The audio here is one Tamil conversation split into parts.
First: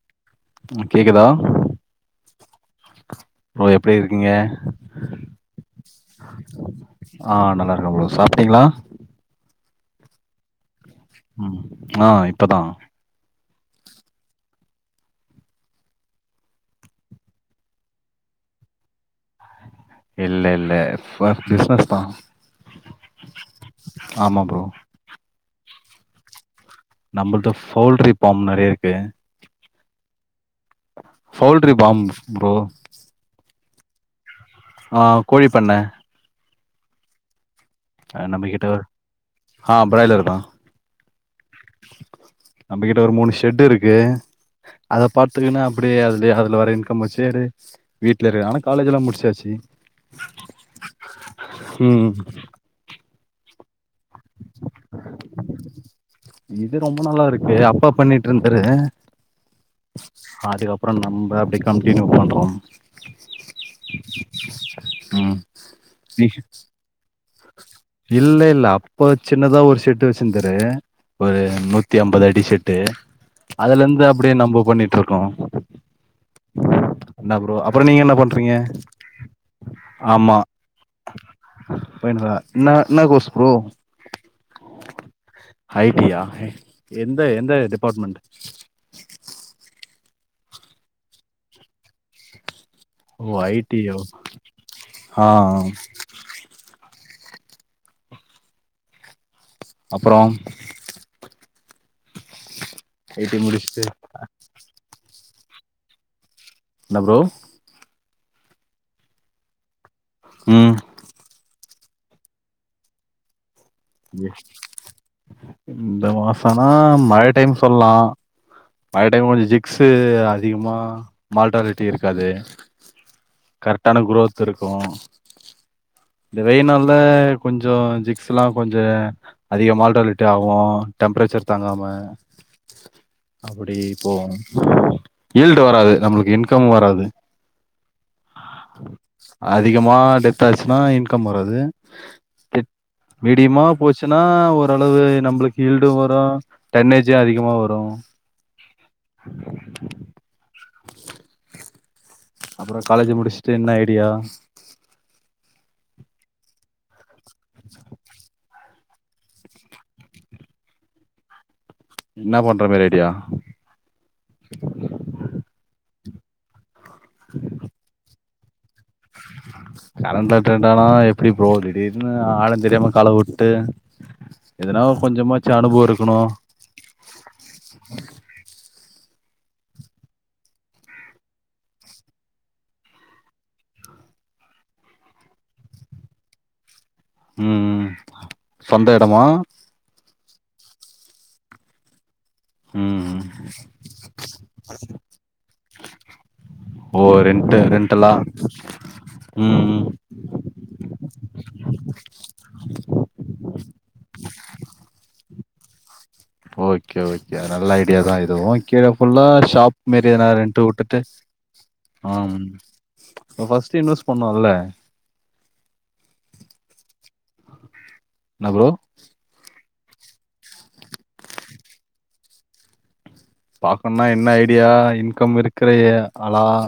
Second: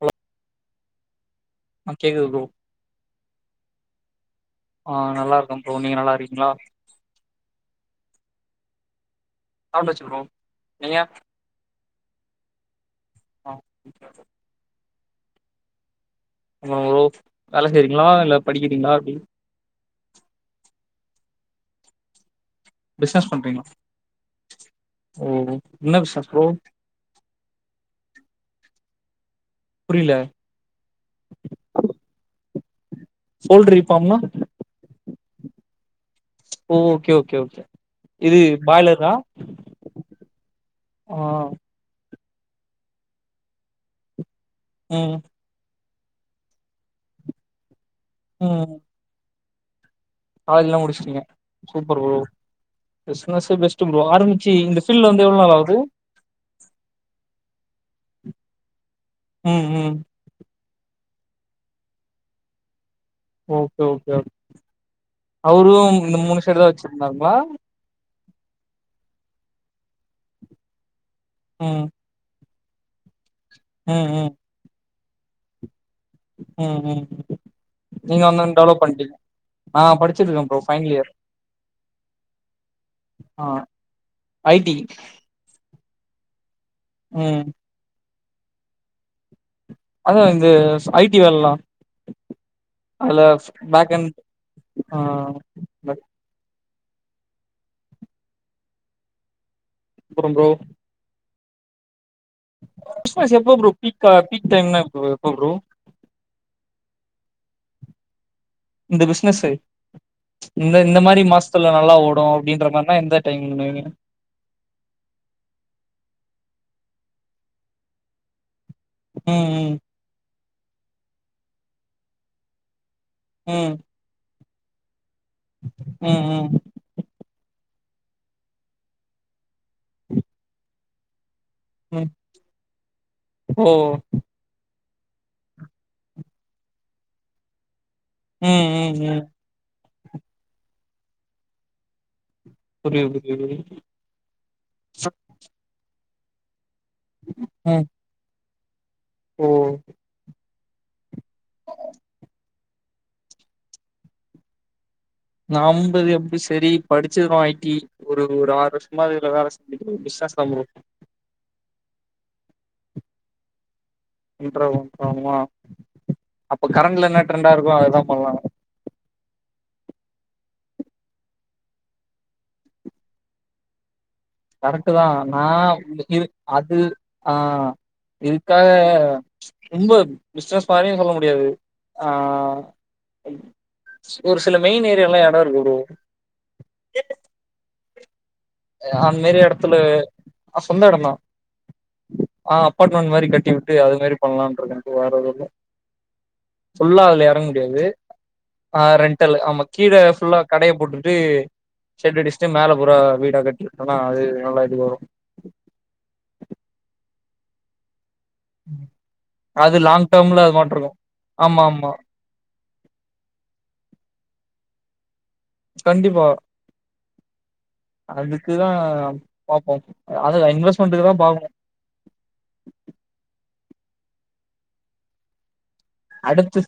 ஹலோ கேக்குதா ஹ கேக்குது ப்ரோ ஹலோ எப்டி இருக்கீங்க ஆ நல்லா இருக்கே ப்ரோ நீங்க நல்லா இருக்கீங்களா ஆ நல்லா இருக்க ப்ரோ சாப்ட்டீங்ளா சாப்டாச்சு ப்ரோ நீங்க ம் ஆ இப்பதா ஆ அப்பறோ ப்ரோ வேல செய்றீங்களா இல்ல படிக்கிறீங்களா எப்டி இல்ல இல்ல ஃபார் பிஸ்னஸ் தா பிசினஸ் பண்றீங்களா ஆமா ப்ரோ ஓ என்ன பிசினஸ் ப்ரோ நம்மள்ட்ட ஃபோல்ட்ரி ஃபார்ம் நெறைய இருக்கு புரியல poultry farm bro poultry farm நா ஆ கோழிப்பண்ண ஓ ஓகே ஓகே ஓகே இது நம்மகிட்ட பாயிலரா ஆ பிராய்லர் தா ஆ நம்மகிட்ட ஒரு மூணு ஷெட் இருக்கு அத ம் பாத் துக்குனு அப்டியே அதுலயே அதுல வர இன்கம் வச்சேரு வீட்ல இருக்கே ஆனா காலேஜ் எல்லா முடிச்சாச்சு காலேஜ்ல்லா முடிச்சிட்டீங்க சூப்பர் ம் ப்ரோ பிசினஸ் பெஸ்ட் ப்ரோ ஆரம்பிச்சி இந்த ஃபீல்டுல வந்து எவ்ளோ நாள் ஆவுது இது ரொம்ப நாளா இருக்கு அப்பா பண்ணிட்டு ருந்தாரு ம் ம் அதுக்கப்பறோ நம்ம அப்டியே கண்டினியூ பண்றோம் ஓகே ஓகே ம் அவரு இந்த நீ மூணு ஷெட் தா வச்சிருந்தாங்களா இல்ல இல்ல அப்ப சின்னதா ஒரு ஷெட்டு வச்சிருந்தாரு ஒரு ம் நூத்தி அம்பது அடி ஷெட்டு அதுல ம் இருந்து ம் அப்டியே நம்ம பண்ணிட்டு ருக்கோ ம் ம் என்ன ப்ரோ அப்பறோ நீங்க என்ன பண்றீங்க வந்து டெவலப் பண்ட்டீங்க நா படிச்சிட்டுருக்கே ப்ரோ ஃபைனல் இயர் ஃபைனல் ரா இன்னா இன்ன கோஸ் ஆ bro I T I T யா எந்த ம் எந்த டிபார்ட்மெண்ட் அதா இந்த ஸ் ஐடி வேலல்லா அதுல ஓ ஃப் ஐ டி பேக்ன் யா என்ட் ஆ அப்றோ ஐ பிசினஸ் டி எப்போ ப்ரோ முடிச்சுட்டு பீக் பீக் டைம்ன எப்ப ப்ரோ என்ன ப்ரோ இந்த பிசினஸ்சு ம் இந்த இந்த மாரி மாஸ் சல்லா நல்லா ஓடு அப்டின்ற மாரினா எந்த டைம் மேனீங் எ இந்த மாசோனா மழ டைம் சொல்லலா மழ டைம் கொஞ்சோ ம் ஜிக்ஸு அதிகமா மார்டாலிட்டி இருக்காது ம் கரெக்டான குரோத் இருக்கு ம் இந்த ம் வெயில் நாள்ல கொஞ்சோ ஜிக்ஸ்லா கொஞ்ச அதிக மார்டாலிட்டி ஆகு டெம்பரேச்சர் தாங்காம ம் ம் ஓ அப்டி போகு ஈல்டு வராது நம்மளுக்கு இன்கம் வராது ம் ம் ம் அதிகமா டெத் ஆச்சுன்னா இன்கம் வராது புரியுது புரியுது மீடியமா போச்சுனா ஓரளவு நம்பளுக்கு ஹீல்டு வரு டன்னேஜு அதிகமா வரு ம் ஓ அப்றோ காலேஜ் முடிச்சுட்டு என்ன ஐடியா நம்பது எப்டி செரி படிச்சருவோ ஐ டி ஒரு ஒரு ஆறு வருஷமா இதுல வேல செஞ்சுட்டு பிஸ்னஸ் தா ப்ரோ இன்னா பண்ற மாறி ஐடியா இண்ட்ரோவு பண்லா ஆமா அப்ப கரண்ட்ல என்னா ட்ரெண்டா இருக்கோ அததா பண்லா கரண்ட்ல டிரெண்டான எப்டி ப்ரோ திடீர்ன்னு ஆழ தெரியாம கால வுட்டு கரெக்ட் எதுனாலு தா நா கொஞ்சமாச்சு அனுபவோ இருக்கணு இது அது ஆ இதுக்காக ரொம்ப பிஸ்னஸ் மாறியு சொல்ல முடியாது ஆ ஒரு சில மெயின் ஏரியால எடோ இருக்கு ப்ரோ ம் ம் சொந்த இடமா அந்மாறி எடத்துல ஆ சொந்த எடோ தா ஆ அப்பாட்மெண்ட் ம் மாறி கட்டி வுட்டு அது மாறி பண்லாணு இருக்கே ப்ரோ வேற எதுவு இல்ல ஓ ஃபுல்லா அதுல எறங்க ரெண்ட்டு முடியாது ரெண்டலா ஆ ரெண்ட்டல் ம் ஆமா ம் கீழ ஃபுல்லா கடய போட்டுட்டு ஷெட் அடிச்சுட்டு மேலே பூரா வீடா கட்டி வுட்டோனா அது நல்லா இது வரு ஓகே ஓகே நல்ல ஐடியா தா இதுவு கீழ ஃபுல்லா அது ஷாப் லாங் மாறி எதுனா டேர்ம்ல அது ரென்ட்டு மாட்ருக்கு வுட்டுட்டு ஆமா ஆமா ஆம் நம்ம ஃபஸ்ட்டு இன்வெஸ்ட் பண்ணோல கண்டிப்பா என்ன அடுத்து ப்ரோ தா பாப்போ அதுல இன்வெஸ்மெண்ட்டுக்குதா பாக்கனு பாக்கனுனா என்ன ஐடியா இன்கம் இருக்ற எ ஆளா அடுத்து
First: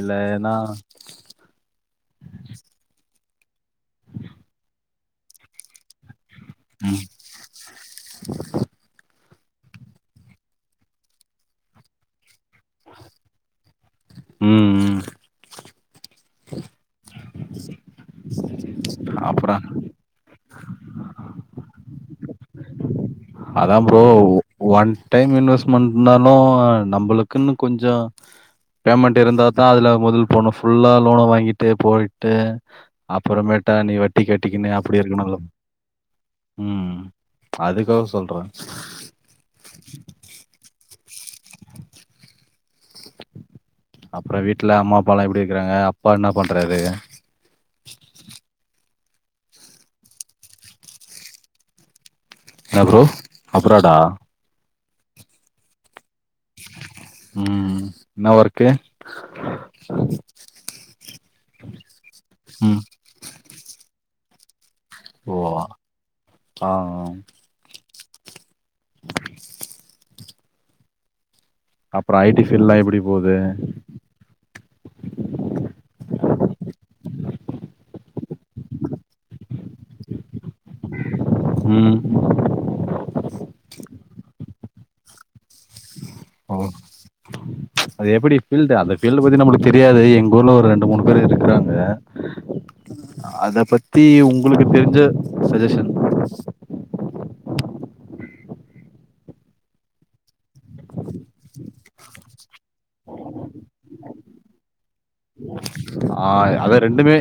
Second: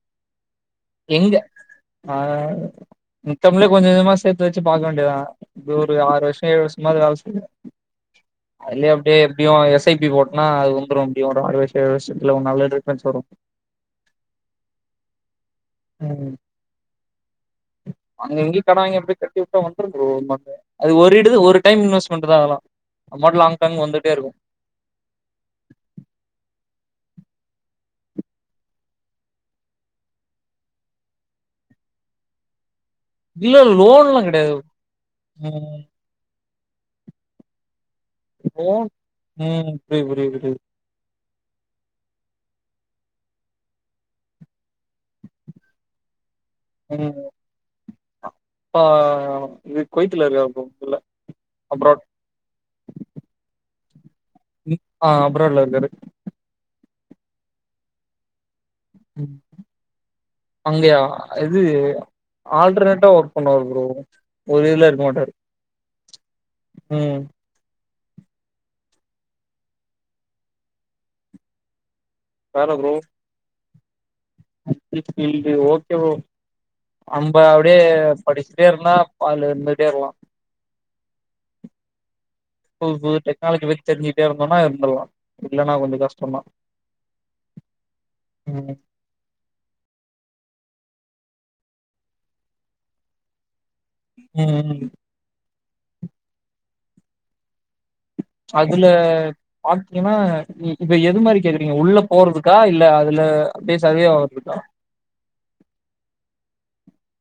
இல்லன்னா நீங்க ஆ இத்தமிழே கொஞ்சகொஞ்சமா சேர்த்து வச்சு பாக்க வேண்டியதா இது ஒரு ஆறு வருஷோ ஏழு வருஷமாவுது ம் வேல செய்னு அதுவே அப்டியே எப்டியு எஸ் ஐ பி ஓட்னா அது வந்துடு எப்டியு ஒரு ஆறு வருஷ ஏழு வருஷத்துல நல்ல டிஃப்ரெண்ஸ் வரு ம் ம் ம் அங்க இங்கயு கடன் வாங்கி அப்டியே பெரட்டி அப்றோ வுட்டா வந்துரு ப்ரோ நமக்கு அது ஒரு இடுது ஒரு டைம் இன்வெஸ்ட்மெண்ட்தா அதலா அதா ப்ரோ ஒன் டைம் இன்வெஸ்ட்மெண்ட்னாலு நம்பளுக்குன்னு கொஞ்சோ பேமெண்ட் இருந்தாதா அதுல மொதல் போணு ஃபுல்லா லோன வாங்கிட்டு போய்ட்டு இல்ல அப்புறமேட்டா நீ லோன்லா வட்டி கெடையாது கட்டிக்குனு அப்டி இருக்கணு ப்ரோ ம் ம் அதுக் ஒசோ ப்ரோ ம் புரிது புரிது புரி அப்றோ வீட்ல அம்மா அப்பாலா எப்டி இருக்கிறாங்க அப்பா என்னா பண்றாரு ம் அப்பா இது கொய்த்துல இருக்காரு ப்ரோ இல அப்ராட் என்னா ப்ரோ அப்ராடா ம் ஆ அப்ராட்ல இருக்காரு ம் என்னா வொர்க்கு ம். அங்கயா இது ஆல்டர்னேட்டா ஒர்க் பண்ணுவாரு ப்ரோ வெளில ஓ ஆ ஆம் ம் அப்றோ ஐ டி ஃபீல்ட்லா எப்டி போது I T field okay bro நம்ப அப்டியே படிச்ட்டே இருந்தா பால் இருந்துட்டே இருக்கலா ம் புது புது டெக்னாலஜி பத்தி தெரிஞ்சிட்டே இருந்தோன்னா இருந்தலா இல்லனா கொஞ்ச கஷ் ஓ அது எப்டி ஃபில்டு ம் அது பில்லு பத்தி நமளுக்கு தெரியாது எங்ஊர்ல ஒரு ரெண்டு மூணு பேரு இருக்கிறாங்க அத பத் தி ம் உங்களுக்கு ம். தெரிஞ்ச சஜஷன் அதுல ஹாட்ஃப்லீமா இ இப்பஎது மாரி கேக்குறீங்க உள்ள போறதுக்கா இல்ல அதுல அப்டியே சரியாவருதுகா ஆ அதா ரெண்டுமே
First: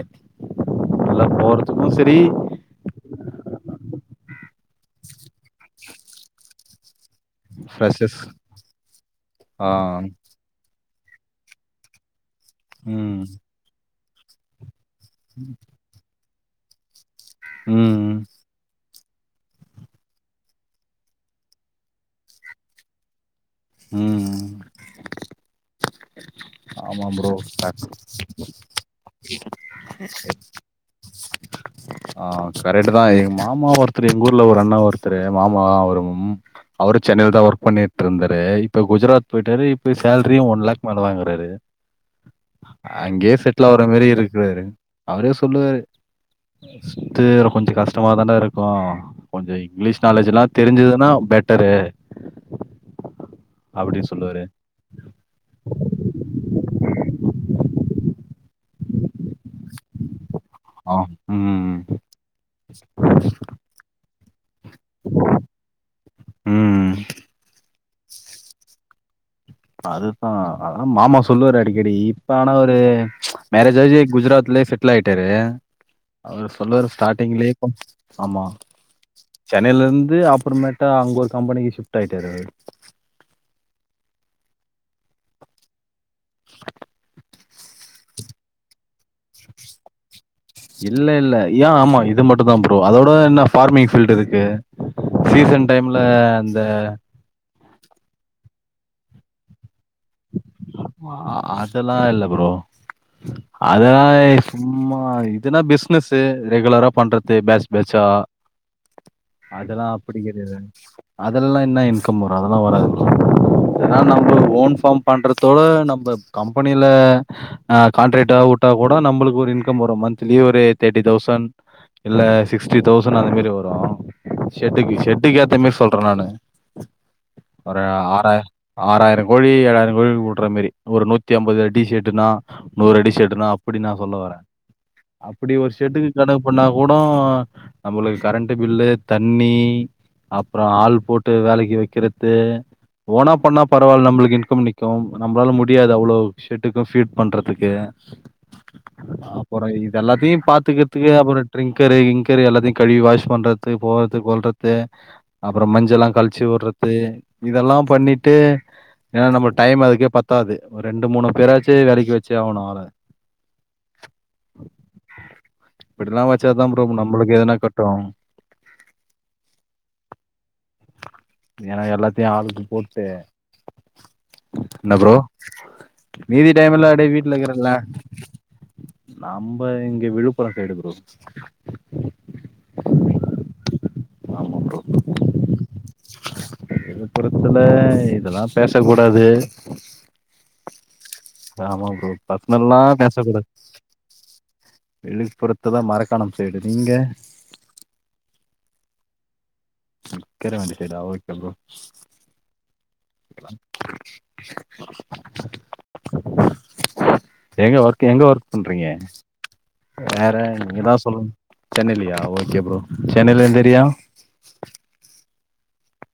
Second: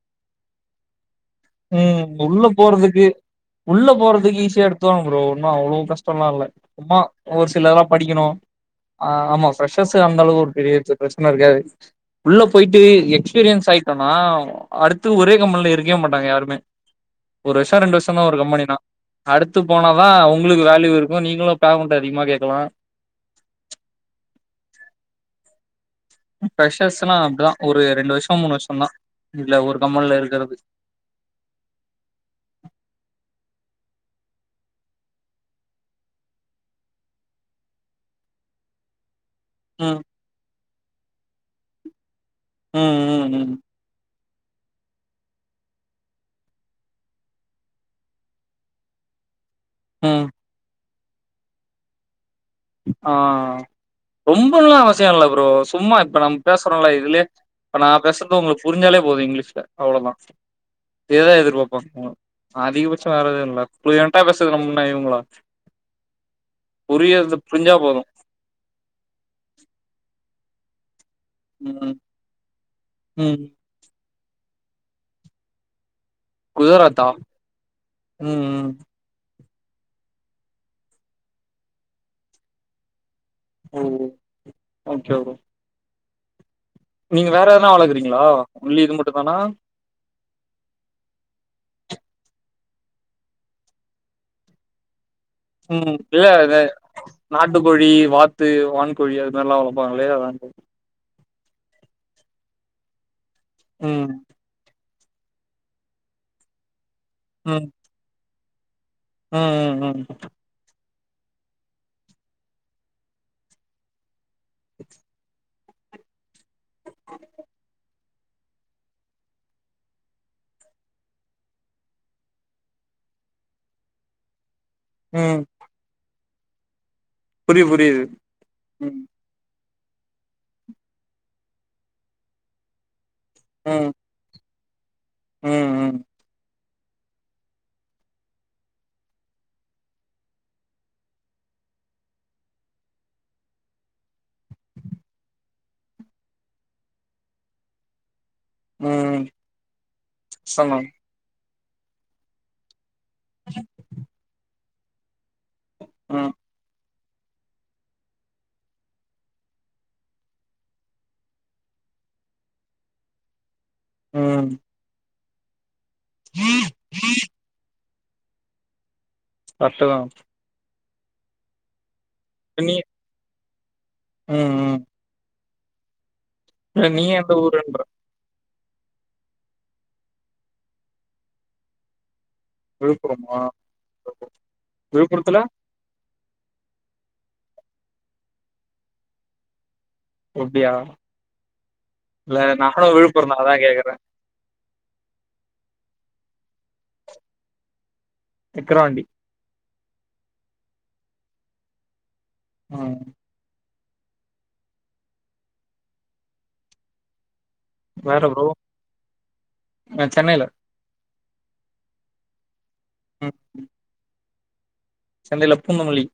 உள்ள போற ம் உள்ளப் போறதுக்கு உள்ள போறதுக்கு ஈஸியா எடுத்துருவாங்க ப்ரோ ஒன்னு அவ்ளோ கஷ்டோல்லா இல்ல உம்மா ஓரு சிலெல்லதுலா ஃப்ரெஷர்ஸ் படிக்கணு ஆ ஆமா ஆ ஃப்ரெஷ்ஸ்சர்சுஅந்த அளவுக்கு ஒரு பெரிய பிரச்சன இருக்காது உள்ள போயிட்டு ம் எக்ஸ்பீரியன்ஸ் ஆயிட்டோனா அடுத்து ஒரே கம்பெனில இருக்கவே மாட்டாங்க யாருமே ஒரு வருஷோ ரெண்டு வருஷோ ம் தா ஒரு கம்பெனினா அடுத்து போனாதா உங்களுக்கு வேல்யூ இருக்கு நீங்களு பேமெண்ட் அதிகமா கேக்கலா ம் ம் ஃப்ரஷர்ஸ்னா அப்டிதா ஒரு ரெண்டு வருஷோ மூணு வருஷோ தா இதுல்ல ஒரு கம்பெனில இருக்கறது ஆ கரெக்ட்டு தா எங்க மாமா ஒருத்தரு எங்க ஊர்ல ஒரு அண்ணா ஒருத்தரு மாமா அவரும் அவரு சென்னைல தா ஒர்க் பண்ணிட்டு இருந்தாரு இப்போ குஜராத் போயிட்டாரு இப்ப ம் சேல்ரியு ஒன் லேக் மேல வாங்கறாரு ம் ம் அங்கயே ம் செட்லாவ றமேரி இருக்கிறாரு அவரே சொல்லுவாரு ஃபஸ்ட்டு கொஞ்சோ கஷ்டமா தான்டா இருக்கு கொஞ்சோ இங்கிலீஷ் ம் நாலேஜ்ஜில்லா தெரிஞ்சுதுன்னா பெட்டரு ஆ அப்டின்னு சொல்லுவாரு ரொம்பலா அவ சியோ இல்ல ப்ரோ சும்மா இப்ப நம்ம பேசுறோல்ல இதுலே நா பேசுற ப்ரோ உங்களுக்கு புரிஞ்சாலே போது இங்கிலீஷ்ல அவ்ளோதா ஆ இததா ம் எதிர்பாப்பாங்க அதிகபட்சோ வேறெது இல்ல ஃப்லுயன்ட் டா பேச நம்ம என்ன இவுங்களா ம் புரியருது புரிஞ்சா போது அதுதா அதா மாமா சொல்லுவாரு அடிக்கடி ம் இப்ப ஆனா அவரு ம் மேரேஜ் ஜி ஆயி குஜராத்லயே செட்டில்லாயிட்டாரு அவர் சொல்லுவாரு குஜராத்தா ஸ்டார்ட்டிங்லயே இப்ப ம் ஆமா ம் சென்னையில இருந்து அப்பறமேட்டா அங்க ஒரு கம்பெனிக்கு ஷிஃப்ட் ஆயிட்டரு அவரு ஓ ஓகே ப்ரோ நீங்க வேற எதனா வளக்குறீங்களா ஒன்லி இது மட்டு தானா இல்ல இல்ல ஏ ஆமா இது மட்டு தா ப்ரோ அதோட என்ன ஃபார்மிங் ஃபீல்டு இருக்கு சீசன் ம் டைம்ல இல்ல இது அந்த நாட்டுக்கோழி வாத்து வான்கோழி அதுமாதிரில்லா வளப்பாங்களே அதா கேட்ட ஆமா அதெல்லா இல்ல ப்ரோ அதலை ம் சும்மா இதுனா பிஸ்னஸ்சு ரெகுலரா பண்றது ம் பேச் பேச்சா ம் ம் அதெல்லா ம் அப்டி கடையாது அதெல்லா என்னா இன்கம் வரு அதெல்லா வராது ப்ரோ ஏன்னா நம்ம ஓன் பாம் பண்றது த்தோட நம்ப கம்பெனில அ கான்ட்ரெக்ட்டா உட்டா கூட நம்பளுக்கு ஒரு இன்கம் வரு மந்திலி ஒரு தேர்ட்டி தௌசண்ட் இல்ல சிக்ஸ்டி தௌசண்ட்அந்த மாரி வரு ஷெட்டுக்கு ஷெட்டுக்கு ம் ஏத்தமாரி சொல்ற நானு புரிய ஒரு புரியுது ஆறாய ம் ஆறாயிரம் கொழி ஏளாயிரம் கோழி வுட்ற மாரி ஒரு நூத்தி அம்பது அடி சேட்டுனா நூறு அடி ஷர் ட்டுனா அப்டி நா ம் சொல்ல வார அப்டி ஒரு ம் ம் சேட்டுக்கு கணக்கு பண்ணா கூட நம்மளுக்கு கரண்ட் பில்லு தண்ணி அப்புறம் ஆள் போட்டு வேலைக்கு வைக்கறது ஓனா பண்ணா பரவாயில்ல நம்மளுக்கு இன்கம் நிக்கும் நம்மளால முடியாது அவ்ளோ ஷெட்டுக்கும் ஃபீட் பண்றதுக்கு ம் அப்பறம் இது எல்லாத்தையும் சொன்னா பாத்துக்கிறதுக்கு அப்புறம் ட்ரிங்க்கரு கிங்க்கரு எல்லாத்தையு கழுவி வாஷ் பண்றது போறதுக்கு கொல்றது அப்பறம் மஞ்சல்லாம் ம் கழச்சு வுடுற து இதெல்லாம் பண்ணிட்டு ஏன்னா நம்ம டைம் அதுக்கே பத்தாது ஒரு ரெண்டு மூணு பேராச்சும் வேலைக்கு வச்சு ஆகணும் ஆள ம் இப்டிலாம் வச்சா தான் ப்ரோ நம்மளுக்கு எதனா கட்டும் கரெட்டு தான் ஏனா எல்லாத்தையும் ஆளுக்கு நீ போட்டு் ம் ம் இன்ன ப்ரோ மீதி டைம் இல்ல எல்லாம் நீ அப்டியே வீட்ல எந்த இருக்கறல்ல ஊருன்ற நம்ப இங்க விழுப்புரம் சைடு ப்ரோ விழுப்புரம்மா ஆமா ப்ரோ விழுப்புரத்துல விழுப்புரத்துல இதெல்லாம் பேச கூடாது அப்டியா ஆமா ப்ரோ இல்ல நானு பர்ஸ்னல்லாம் பேசக் விழுப்புரம் கூடாது அதா கேக்குறே விழுப்புறத்துல மரக்கானம் சைடு நீங்க சிக்றாண்டி சிக்கறாண்டி சரி ஓகே ப்ரோ அ கண்டிப்பா எங்க ஒர்க் எங்க வேற ப்ரோ ஒர்க் பண்றீங்க நா வேற சென்னைல நீ தா சொல்லும் சென்னைலியா ஓகே ப்ரோ ம் சென்னைல எந்த ஏரியா சென்னைல பூந்தமல்லி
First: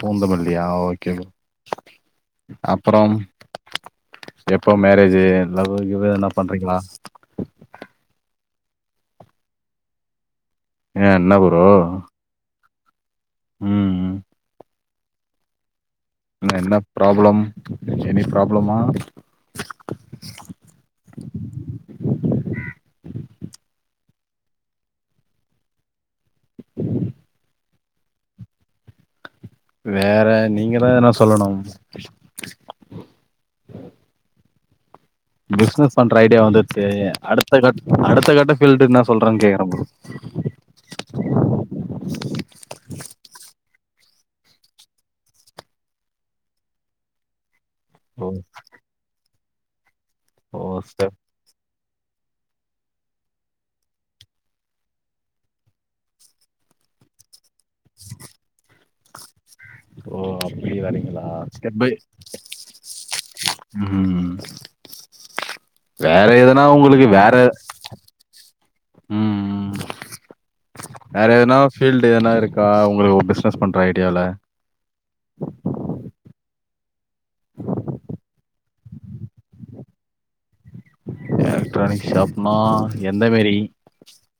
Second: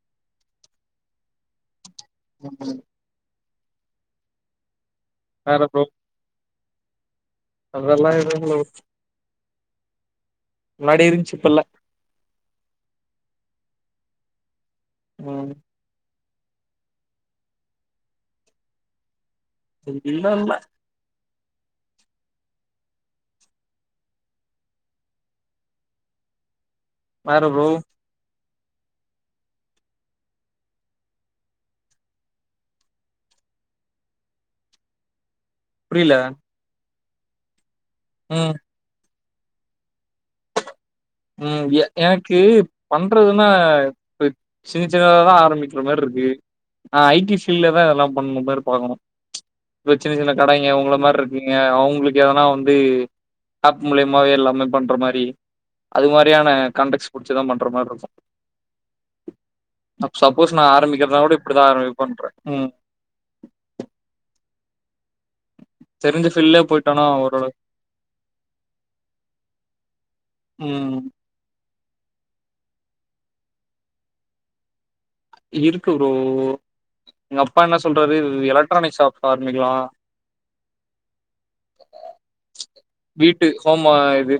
பூந்தமல்லியா ஓகே ம். அப்புறம் எப்போ மேரேஜ் வேற லவ்வு ப்ரோ கிவ்வு எதன்னா பண்றீங்களா அதெல்லா இல்ல ப்ரோ முன்னாடி ஏன் என்ன இருந்துச்சு இப்ப ப்ரோ இல்ல ம் ம் ம் என்ன ப்ராப்ளம் எனி ப்ராப்ளமா இல்லல்ல வேற ப்ரோ வேற நீங்க தான் எதனா சொல்லணும் பிஸ்னஸ் புரியல பண்ற ஐடியா வந்துருச்சு அடுத்த க அடுத்த ம் கட்ட பீல்டு என்னா சொல்றங் கேக்குறன் ப்ரோ உம் எ எனக்கு பண்றதுன்னா சின்ன சின்னதா தான் ஆரமிக்ர மாரி இருக்கு ஆ ஐ டி ஃபீல்டுல தான் இதெல்லாம் ஓ பண்ணுனு மாரி பாக்கணும் இப்ப சின்ன சின்ன ஓ கடைங்க உங்கள ஸ்டெப் மார் நீங்க அவங்களுக்கு எதனா வந்து ஆப் மூலியமாவே எல்லாமே பண்ற மாரி அது மாரியான காண்டக்ஸ் புடிச்சிதான் பண்ற மாரி இருக்கும் ஓ அப்டி வரீங்களா இப்படிதான் ஸ்டெப் பை ஆரம்பிப்பேன்ற. ம். ம் தெரிஞ்ச வேற எதுனா ஃபீல்ட்லயே போயிட்டோம்னா உங்குளுக்கு வேற ஓரளவு ம் ம் ம் வேற எதுனா ஃபீல்டு எதுன இருக்கா உங்களுக்கு பிஸ்னஸ் பண்ற ஐடியால இருக்கு ப்ரோ எங்க அப்பா என்ன சொல்றாரு எலக்ட்ரானிக் ஷாப் ஆரம்பிக்கலா எலக்ட்ரானிக் ஷாப்னா எந்த மாரி ம இது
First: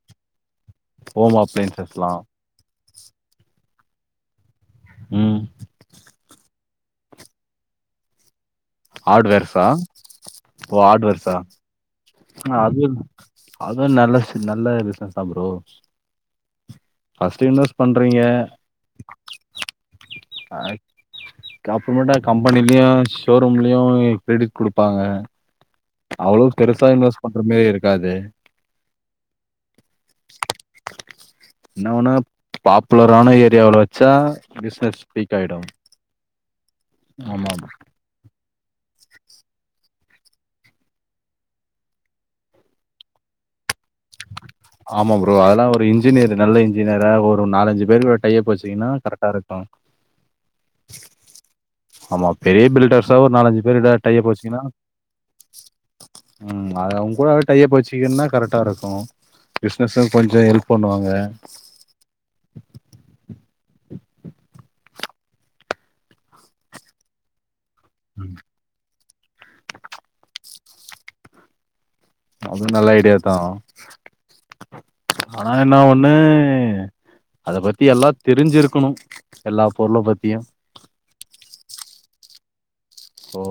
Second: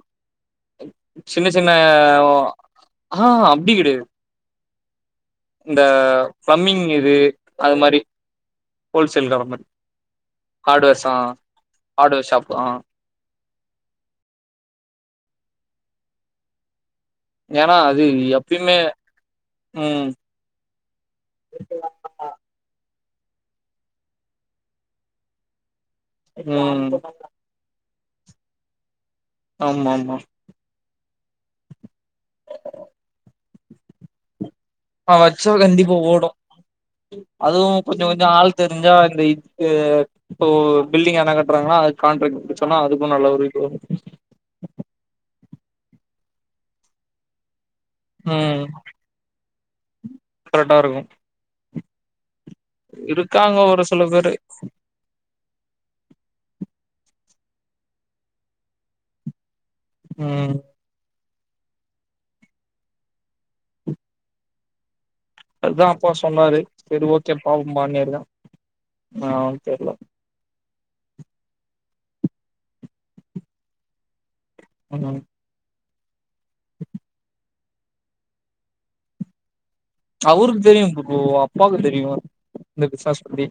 சின்ன சின்ன அப்ளையன்சஸ்லாம். ஆ அப்டி கெடையாது ம் இந்த பஃமிங் இது அது மாரி ஹோல்சேல் கட மாரி ஹார்ட்வேர்ஸா? ஹார்ட்வேர்ஸ் ஆ ஹார்ட்வேர் ஷாப் ஆ அது அதுவு நல்ல நல்ல பிசினஸ் தா ப்ரோ ஃபர்ஸ்ட்டு ஏன்னா இன்வெஸ்ட் அது பண்றீங்க. எப்பயுமே ம் அப்புறமேட்டா கம்பெனிலயு ஷோரூம்லயு கிரடிட் குடுப்பாங்க அவ்ளோ பெருசா ம். இன்வெர்ஸ்ட் பண்ற மாரி இருக்காது ஆமாமா நா வு னா பாப்புலரான ஏரியாவுல வச்சா பிஸ்னஸ் ஸ்பீக் ஆயிடு இப்ப ஓடு அதுவு கொஞ்சோ கொஞ்சோ ஆள் தெரிஞ்சா இந்த க்கு இப்போ பில்டிங் எதுனா கட்டுறாங்கன்னா அது காண்ட்ராக்ட் புடுசொன்னா அதுக்கு நல்ல ஒரு இது வரு ஆமா ப்ரோ அதெல்லா ஒரு இன்ஜினியரு நல்ல இன்ஜினியரா ஒரு நாலஞ்சு வெருற டையப்பு ம் வச்சிங்கன்னா கரெக்டா இருக்கு கரெக்டா இருக்கு ஆமா ப் பெரிய பில்டர்ஸா ஒரு இருக்காங்க நாலஞ்சு பேர்ட சில டையப்பு பேரு வச்சிங்கனா ம் அது அவங்க கூட டையப்பு வச்சிகின்னா கரெக்டா இருக்கு பிஸ்னஸு கொஞ்சோ ம் ஹெல்ப் பண்ணுவாங்க அதுதா அப்பா சொன்னாரு சரி ஓகேப்பா ஓமாமியார்தா ஆ தெர்ல அது நல்ல ஐடியா தா ஆங்கா ஆனா என்ன ஒன்னு அத பத்தி எல்லா தெரிஞ்சிருக்கணு எல்லா பொருள பத் அவருக்கு தெரியு ப்ரோ அப்பாவுக்கு தெரியு இந்த பிசினஸ் பத்தி